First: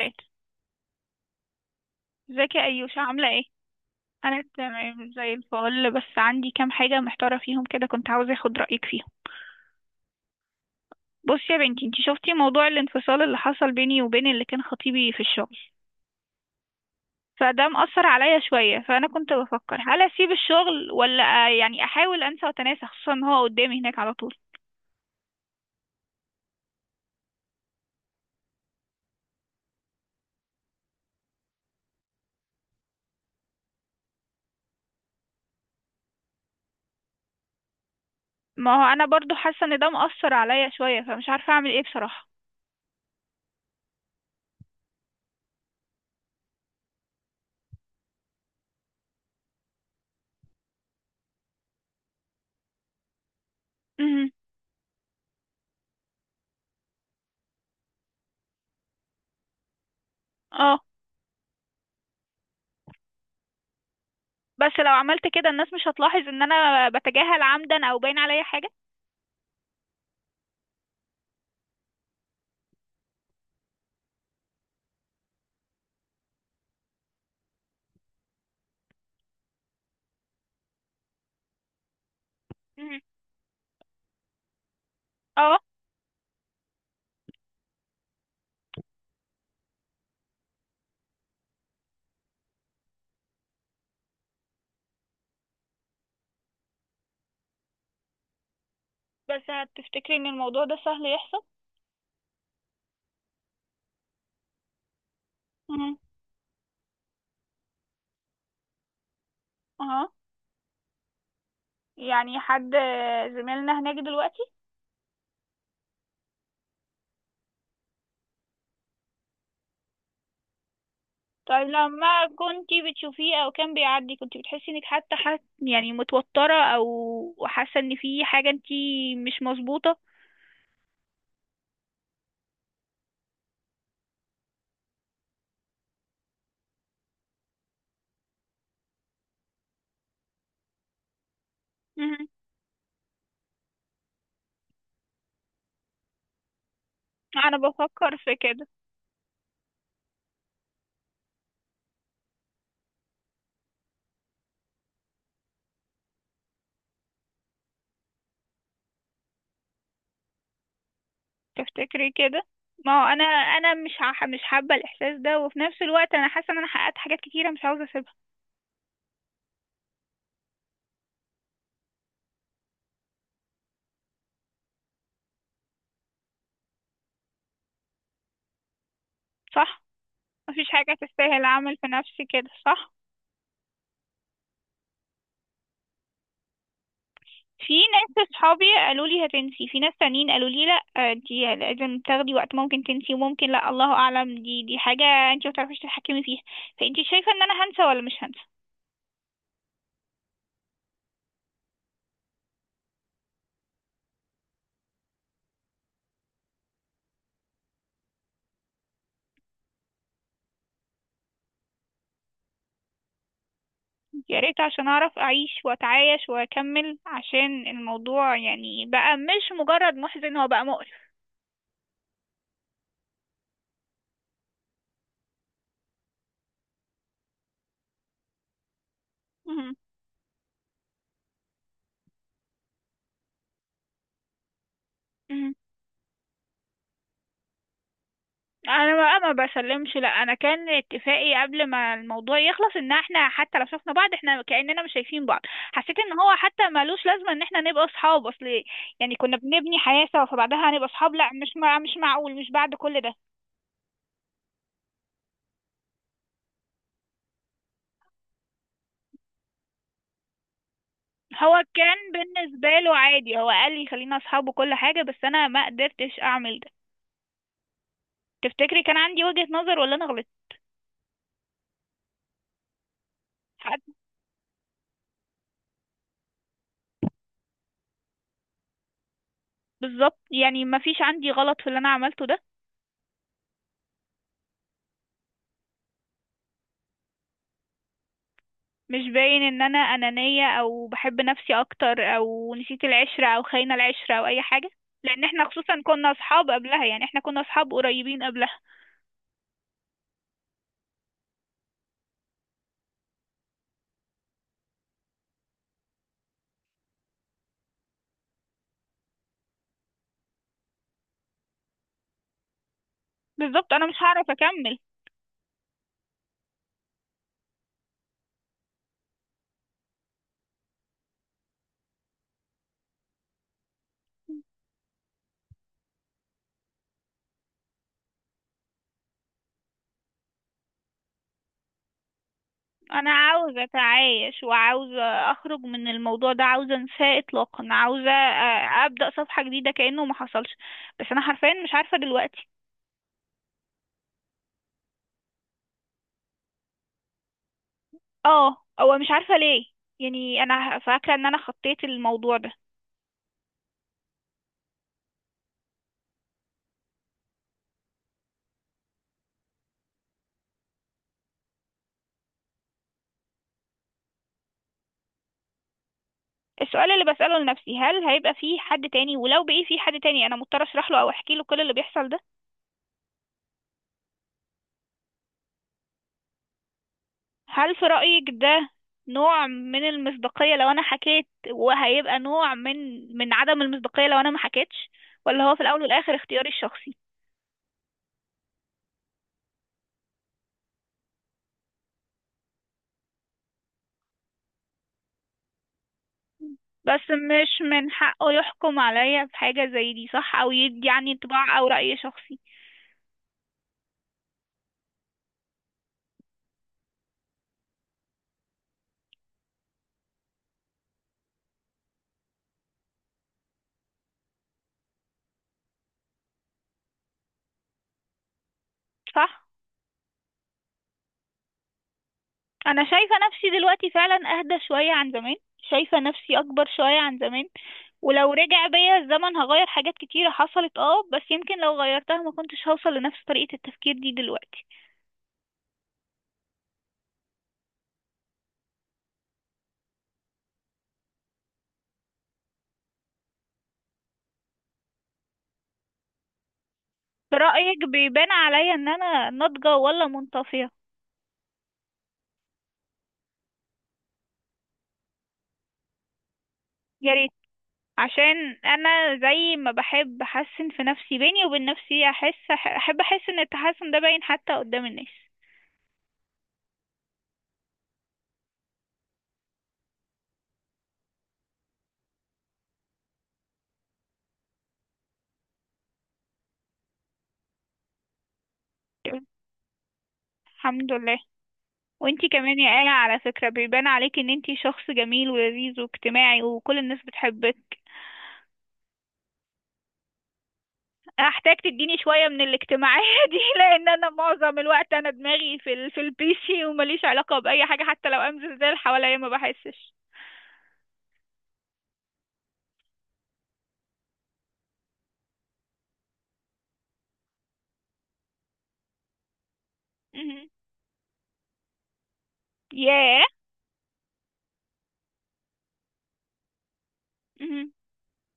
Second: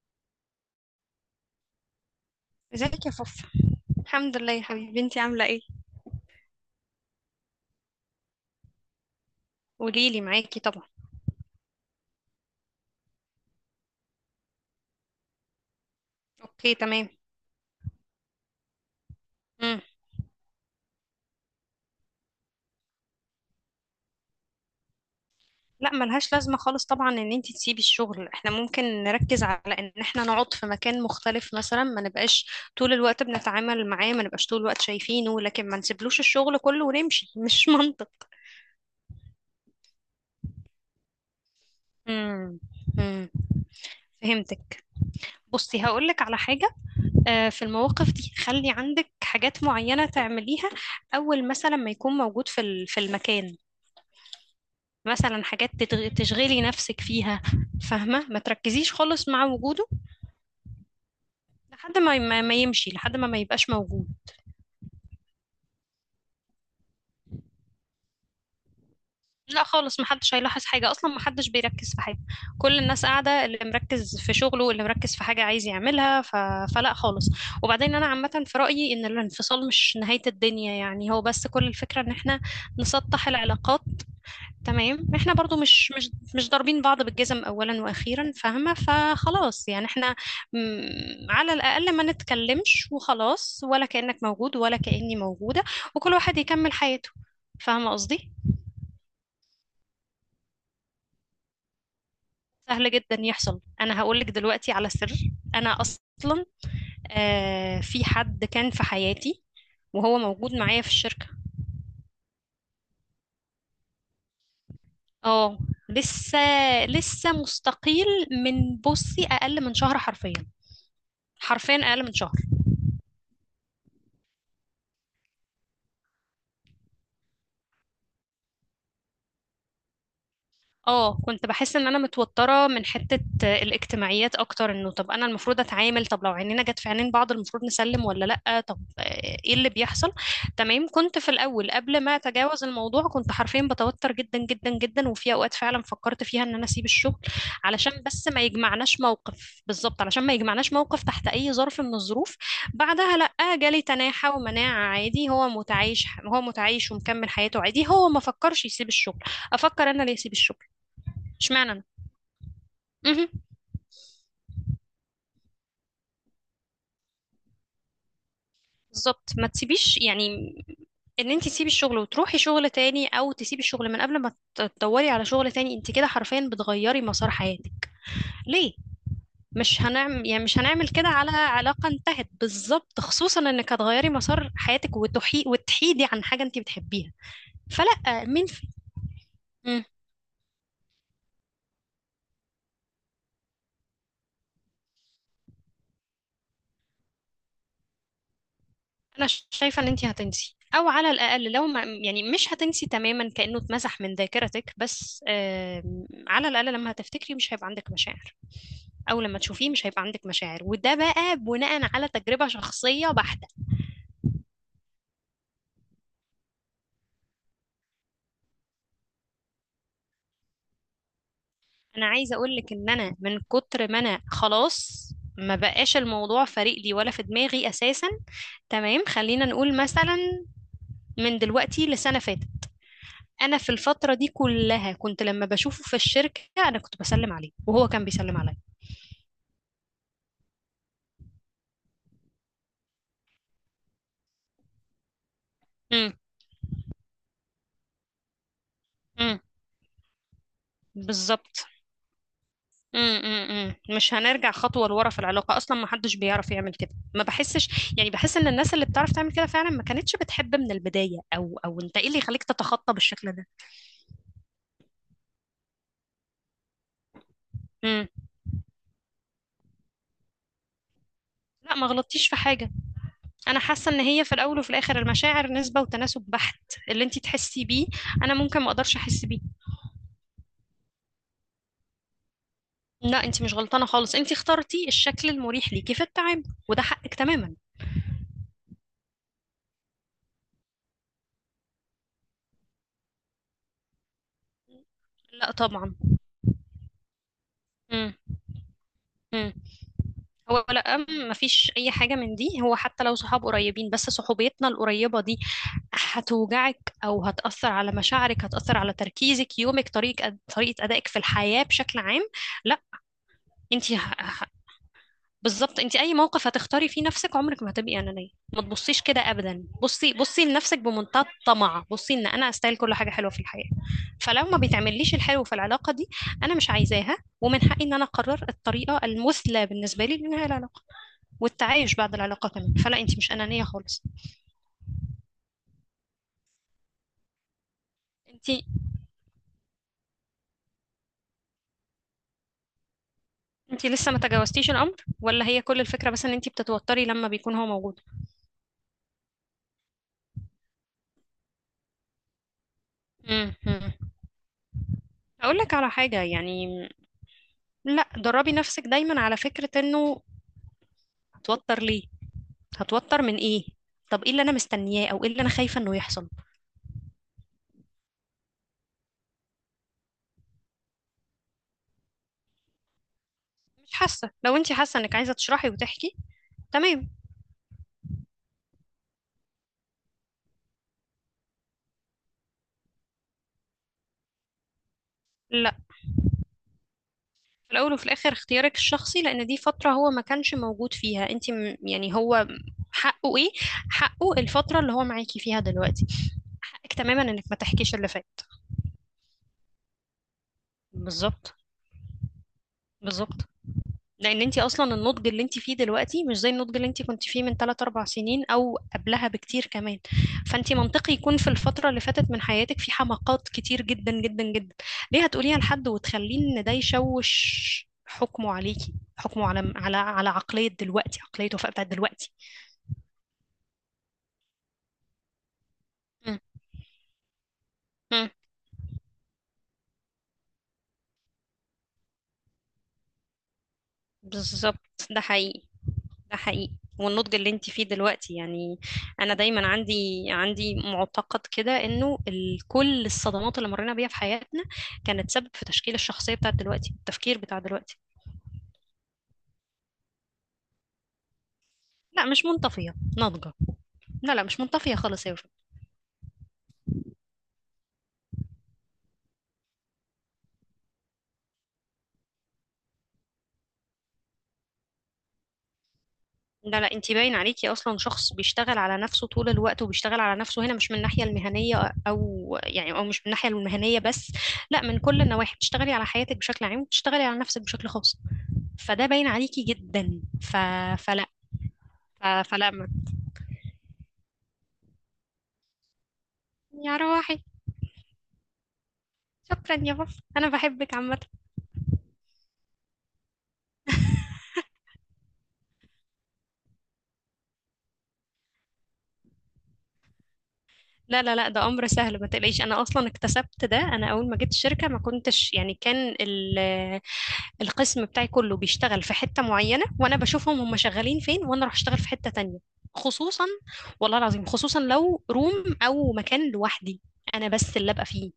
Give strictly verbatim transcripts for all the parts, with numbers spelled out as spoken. ازيك، ازيك يا ايوش؟ ازيك يا عامله ايه؟ فوفا؟ الحمد انا لله يا حبيبي، تمام انتي زي عامله ايه؟ الفل، بس عندي كام حاجه محتاره فيهم كده، كنت عاوزه اخد رايك فيهم. قوليلي، معاكي طبعا. بصي يا بنتي، انتي شفتي موضوع الانفصال اللي حصل بيني وبين اللي كان خطيبي في الشغل. اوكي تمام. فده مأثر عليا شويه، فانا كنت بفكر مم. هل اسيب الشغل ولا آه، يعني احاول انسى واتناسى، خصوصا ان هو قدامي هناك على طول. لا، ملهاش لازمه خالص طبعا ان انتي تسيبي الشغل. احنا ممكن نركز على ان احنا نقعد في مكان مختلف، مثلا ما نبقاش طول الوقت بنتعامل معاه، ما نبقاش طول الوقت شايفينه، لكن ما نسيبلوش الشغل كله ونمشي مش منطق. ما هو انا برضو حاسه ان ده مأثر عليا شويه، فمش عارفه اعمل ايه بصراحه. مم. مم. فهمتك. بصي، هقولك على حاجة. آه، في المواقف دي خلي عندك حاجات معينة تعمليها. أول مثلا ما يكون موجود في ال- في المكان. امم مثلا حاجات تتغ- تشغلي نفسك فيها، فاهمة؟ ما تركزيش خالص مع وجوده. اه. لحد ما ما ما يمشي، لحد ما ما يبقاش موجود. بس لو عملت كده الناس مش هتلاحظ ان انا بتجاهل عمدا او باين عليا حاجه؟ لا خالص، محدش هيلاحظ حاجة، أصلا محدش بيركز في حاجة. كل الناس قاعدة، اللي مركز في شغله، اللي مركز في حاجة عايز يعملها. ف... فلا خالص. وبعدين أنا عامة في رأيي إن الانفصال مش نهاية الدنيا، يعني هو بس كل الفكرة إن احنا مهم. نسطح العلاقات. تمام، احنا اه. برضو مش مش مش ضاربين بعض بالجزم اولا واخيرا، فاهمه؟ فخلاص يعني احنا، م، على الاقل ما نتكلمش وخلاص، ولا كانك موجود ولا كاني موجوده، وكل واحد يكمل حياته. فاهمه قصدي؟ بس هتفتكري ان الموضوع ده سهل يحصل؟ سهل جدا يحصل. انا هقول لك دلوقتي على سر. انا مهم. اصلا آه في حد كان في حياتي اها. وهو موجود معايا في الشركه. يعني حد زميلنا هناك دلوقتي؟ اه. لسه لسه مستقيل من، بصي، اقل من شهر حرفيا. طيب حرفيا اقل من لما شهر. كنتي بتشوفيه او كان بيعدي، كنتي بتحسي انك حتى حت يعني متوترة او حاسة ان في حاجة انتي مش مظبوطة؟ اه، كنت بحس ان انا متوتره من حته الاجتماعيات اكتر. انه طب انا المفروض اتعامل، طب لو عينينا جت في عينين بعض المفروض نسلم ولا لا؟ طب آه، ايه اللي بيحصل؟ تمام، كنت في الاول قبل ما مهم. اتجاوز الموضوع كنت حرفيا بتوتر جدا جدا جدا، وفي اوقات فعلا فكرت فيها ان انا اسيب الشغل، انا علشان بفكر بس في ما كده. يجمعناش موقف. بالظبط، علشان ما يجمعناش موقف تحت اي ظرف من الظروف. بعدها لا، جالي تناحة ومناعة عادي. هو متعايش، هو متعايش ومكمل حياته عادي، هو ما فكرش يسيب الشغل. افكر انا ليه اسيب الشغل؟ اشمعنى انا؟ تفتكري كده؟ ما هو انا مهم. انا مش ح- مش حابة الاحساس ده، وفي نفس الوقت انا حاسة ان انا حققت حاجات كتيرة مش عاوزة اسيبها. بالظبط، ما تسيبيش يعني. ان انت تسيبي الشغل وتروحي شغل تاني، او تسيبي الشغل من قبل ما ت- تدوري على شغل تاني، انت كده حرفيا بتغيري مسار حياتك. ليه؟ صح. مش هنعمل، يعني مش مفيش هنعمل حاجة كده على تستاهل اعمل في علاقة نفسي انتهت. كده، صح. بالظبط، خصوصا انك هتغيري مسار حياتك وتحي... وتحيدي عن حاجة انت بتحبيها. في فلا، ناس مين اصحابي في. قالوا لي هتنسي، في مم. ناس تانيين قالوا لي لا آه، دي لازم تاخدي وقت، ممكن تنسي وممكن لا، الله اعلم، دي دي حاجه انت ما تعرفيش تتحكمي فيها. فانت شايفه ان انا هنسى ولا مش هنسى؟ انا ش- شايفة ان انت هتنسي، او على الاقل لو ما، يعني مش هتنسي تماما كأنه اتمسح من ذاكرتك، بس آم، على الاقل لما هتفتكري مش هيبقى عندك مشاعر. اول لما تشوفيه مش هيبقى عندك مشاعر، وده بقى بناء على تجربة شخصية بحتة. يا ريت، عشان اعرف اعيش واتعايش واكمل، عشان الموضوع يعني بقى مش مجرد محزن، هو بقى مقرف. انا عايزة اقول لك ان انا من كتر ما انا خلاص، ما بقاش الموضوع فارق لي ولا في دماغي اساسا. تمام، خلينا مهم. نقول مثلا من دلوقتي لسنة فاتت، انا في الفترة دي كلها كنت لما بشوفه في الشركة انا كنت بسلم عليه وهو كان بيسلم عليا. انا بقى ما بسلمش، لا، انا كان اتفاقي قبل ما الموضوع يخلص ان احنا حتى لو شفنا بعض احنا كأننا مش شايفين بعض. حسيت ان امم. هو حتى ملوش لازمه ان احنا نبقى اصحاب. اصل يعني كنا امم. بنبني حياه سوا، فبعدها هنبقى اصحاب؟ لا، مش بالظبط. مع مش معقول، مش بعد كل ده. امم. امم. مش هنرجع خطوة لورا في العلاقة أصلا، ما حدش بيعرف يعمل كده، ما بحسش، يعني بحس إن الناس اللي بتعرف تعمل كده فعلا ما كانتش بتحب من البداية. أو هو أو كان أنت إيه اللي يخليك بالنسبه تتخطى له بالشكل عادي، ده؟ هو قال لي خلينا اصحاب وكل حاجه، بس انا ما قدرتش اعمل ده. امم. تفتكري كان عندي وجهة نظر ولا انا غلطت؟ لا، ما غلطتيش في حاجة. أنا حاسة حد- إن هي في الأول وفي الآخر المشاعر نسبة وتناسب بحت. اللي أنت تحسي بيه أنا ممكن ما أقدرش أحس بيه. بالظبط، يعني ما فيش عندي غلط في اللي انا عملته ده. لا، أنت مش غلطانة خالص، أنت اخترتي الشكل المريح ليكي في التعامل، وده حقك تماما. مش باين ان انا انانية او بحب نفسي اكتر او نسيت العشرة او خاينة العشرة او اي حاجة؟ لان احنا لا خصوصا طبعا. كنا اصحاب قبلها، يعني احنا كنا اصحاب امم. قريبين قبلها. هو لا، أم- مفيش اي حاجه من دي. هو حتى لو صحاب قريبين، بس صحوبيتنا القريبه دي هتوجعك او هتاثر على مشاعرك، هتاثر على تركيزك، يومك، طريقه أد- طريقه ادائك في الحياه بشكل عام. لا. بالظبط، انا انت مش ه... هعرف ه- اكمل. بالظبط، انت اي موقف هتختاري فيه نفسك عمرك ما هتبقي انانيه. ما تبصيش كده ابدا. بصي، بصي لنفسك بمنتهى الطمع. بصي ان انا استاهل كل حاجه حلوه في الحياه، فلو ما بيتعمليش الحلو في العلاقه دي انا مش عايزاها. ومن حقي ان انا اقرر الطريقه المثلى بالنسبه لي لانهاء العلاقه والتعايش بعد العلاقة كمان. فلا، انا انت مش أنانية عاوزة خالص. اتعايش، وعاوزة اخرج من الموضوع ده، عاوزة انساه اطلاقا، عاوزة انت آه، ابدأ صفحة جديدة كأنه ما حصلش. بس انا حرفيا مش عارفة دلوقتي. انت لسه ما تجاوزتيش الأمر، ولا هي كل الفكرة بس ان انت بتتوتري لما بيكون هو موجود؟ اه، هو مش عارفة ليه. يعني انا فاكرة ان انا خطيت الموضوع ده. امم. أقول لك على حاجة يعني. لا، دربي نفسك دايما على فكرة انه هتوتر ليه؟ هتوتر من ايه؟ طب ايه اللي انا مستنياه، او ايه اللي انا خايفة انه يحصل؟ السؤال اللي بسأله لنفسي، هل هيبقى في حد تاني؟ ولو بقي في حد تاني، انا مضطر اشرح له او احكي له كل اللي بيحصل ده؟ مش حاسة. لو انت حاسة انك عايزة تشرحي وتحكي، تمام. هل في رأيك ده نوع من المصداقية لو انا حكيت، وهيبقى نوع من من عدم المصداقية لو انا ما حكيتش؟ ولا هو في الاول لا، والاخر اختياري الشخصي؟ في الأول وفي الآخر اختيارك الشخصي، لأن دي فترة هو ما كانش موجود فيها. انت م- يعني هو حقه ايه؟ حقه الفترة اللي هو معاكي فيها دلوقتي. حقك بس تماما انك ما مش من تحكيش اللي حقه فات. يحكم عليا بحاجة زي دي، صح، او يدي عني بالظبط. انطباع او رأي شخصي. بالظبط. لان انت اصلا النضج اللي انت فيه دلوقتي مش زي النضج اللي انت كنت فيه من ثلاث اربع سنين او قبلها بكتير كمان. فانت منطقي يكون في الفتره اللي فاتت من حياتك في حماقات كتير جدا جدا جدا. ليه هتقوليها لحد وتخليه ان ده يشوش حكمه عليكي، صح. حكمه على على على عقليه دلوقتي، عقليه وفاء بتاعت دلوقتي. انا شايفه نفسي دلوقتي فعلا اهدى شويه عن زمان، شايفه نفسي م- اكبر شويه عن زمان. م. ولو رجع بيا الزمن هغير حاجات كتيره حصلت، اه، بس يمكن لو غيرتها ما كنتش هوصل لنفس طريقه التفكير دي دلوقتي. بالظبط، ده حقيقي، ده حقيقي. والنضج اللي انت فيه دلوقتي يعني، انا دايما عندي عندي معتقد كده انه ال- كل الصدمات اللي مرينا بيها في حياتنا كانت سبب في تشكيل الشخصية بتاعت دلوقتي، التفكير بتاع برأيك دلوقتي. بيبان عليا ان انا ناضجه ولا منطفيه؟ لا، مش منطفية، ناضجة. لا لا، مش منطفية خالص يا وفاء. يا ريت، عشان انا زي ما بحب احسن في نفسي بيني وبين نفسي، احس احب احس ان التحسن ده باين حتى قدام الناس. لا لا، انت باين عليكي اصلا شخص بيشتغل على نفسه طول الوقت، وبيشتغل على نفسه هنا مش من الناحية المهنية، او يعني، او مش من الناحية المهنية بس، لا، من كل النواحي. بتشتغلي على حياتك بشكل عام وبتشتغلي على نفسك بشكل خاص، فده باين عليكي جدا. ف... الحمد لله. فلا. وانتي ف- كمان يا فلما آية، على فكرة، بيبان عليك ان انتي شخص جميل ولذيذ واجتماعي، وكل يا الناس روحي، بتحبك. شكرا يا بابا، انا بحبك عامه. هحتاج تديني شوية من الاجتماعية دي، لان انا معظم الوقت انا دماغي في ال... في البيسي، ومليش علاقة بأي حاجة، حتى لو امزل زي اللي حواليا ما بحسش. لا لا لا، ده امر سهل، ما تقلقيش. انا اصلا اكتسبت ده. انا اول ما جيت الشركه ما كنتش، يعني، كان ال- القسم بتاعي كله بيشتغل في حته معينه، وانا مهم. بشوفهم هم شغالين فين، وانا اروح اشتغل في حته تانية. ياه. خصوصا، والله العظيم خصوصا لو روم او مكان لوحدي انا مهم. بس اللي ابقى فيه.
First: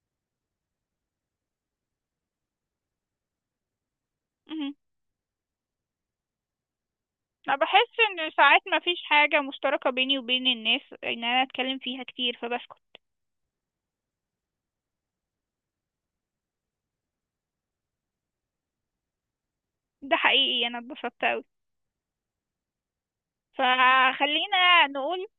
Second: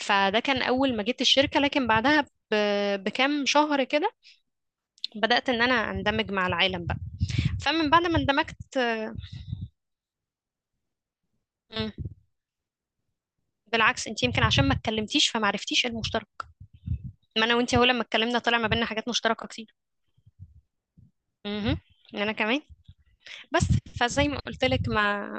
فده كان اول ما جيت الشركه، لكن بعدها ب- بكام شهر كده مهم. بدات ان انا اندمج مع العالم بقى. انا فمن بحس بعد ما ان ساعات اندمجت، ما فيش آه، حاجة مشتركة بيني وبين الناس ان انا اتكلم مم. فيها كتير، فبسكت. بالعكس، انت يمكن عشان ما اتكلمتيش فما عرفتيش إيه المشترك. ما انا وانت هو لما اتكلمنا طلع ما بيننا حاجات مشتركه كتير. ده حقيقي، انا اتبسطت اوي. امم، انا كمان. بس، فزي ما قلت فخلينا لك، نقول ما.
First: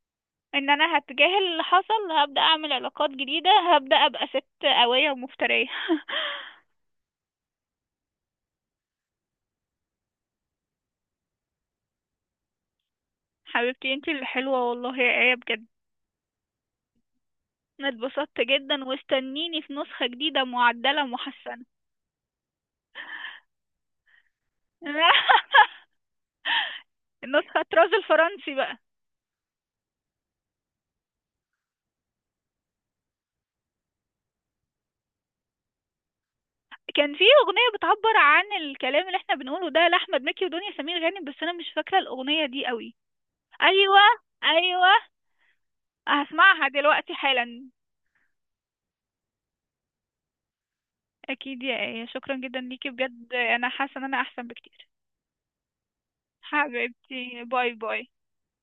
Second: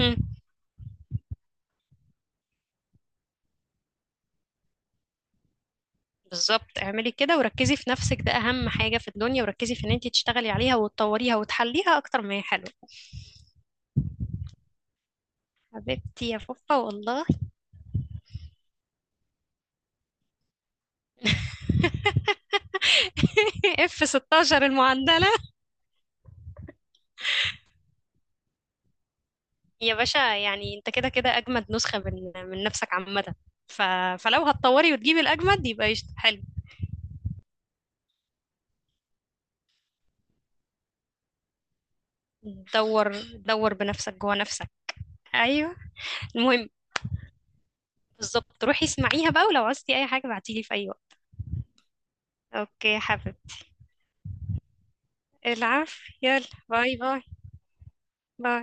مم. ان انا هتجاهل اللي حصل، هبدأ اعمل علاقات جديدة، هبدأ ابقى ست قوية ومفترية بالظبط، اعملي كده وركزي في نفسك، ده اهم حاجه في الدنيا. وركزي في ان انت تشتغلي عليها وتطوريها وتحليها اكتر ما هي حلوه. حبيبتي انتي اللي حلوة، والله يا ايه بجد. حبيبتي يا فوفا والله. انا اتبسطت جدا، واستنيني في نسخة جديدة معدلة محسنة اف ستاشر المعدل. النسخة طراز الفرنسي بقى. يا باشا، يعني انت كده كده اجمد نسخة من من نفسك عامة. ف... فلو هتطوري وتجيبي الاجمد يبقى قشطة، حلو. كان في اغنية بتعبر عن الكلام اللي احنا بنقوله ده لاحمد مكي ودنيا سمير غانم، بس انا مش فاكرة الاغنية دي قوي. دور، دور ايوه، بنفسك جوه نفسك. ايوه، ايوه. هسمعها المهم، دلوقتي حالا. بالظبط، روحي اسمعيها بقى، ولو عوزتي اي حاجة بعتيلي في اي وقت. اكيد يا ايه، شكرا جدا اوكي ليكي يا بجد، حبيبي، انا حاسة ان انا احسن بكتير. العفو، يلا، باي باي. حبيبتي باي باي. باي.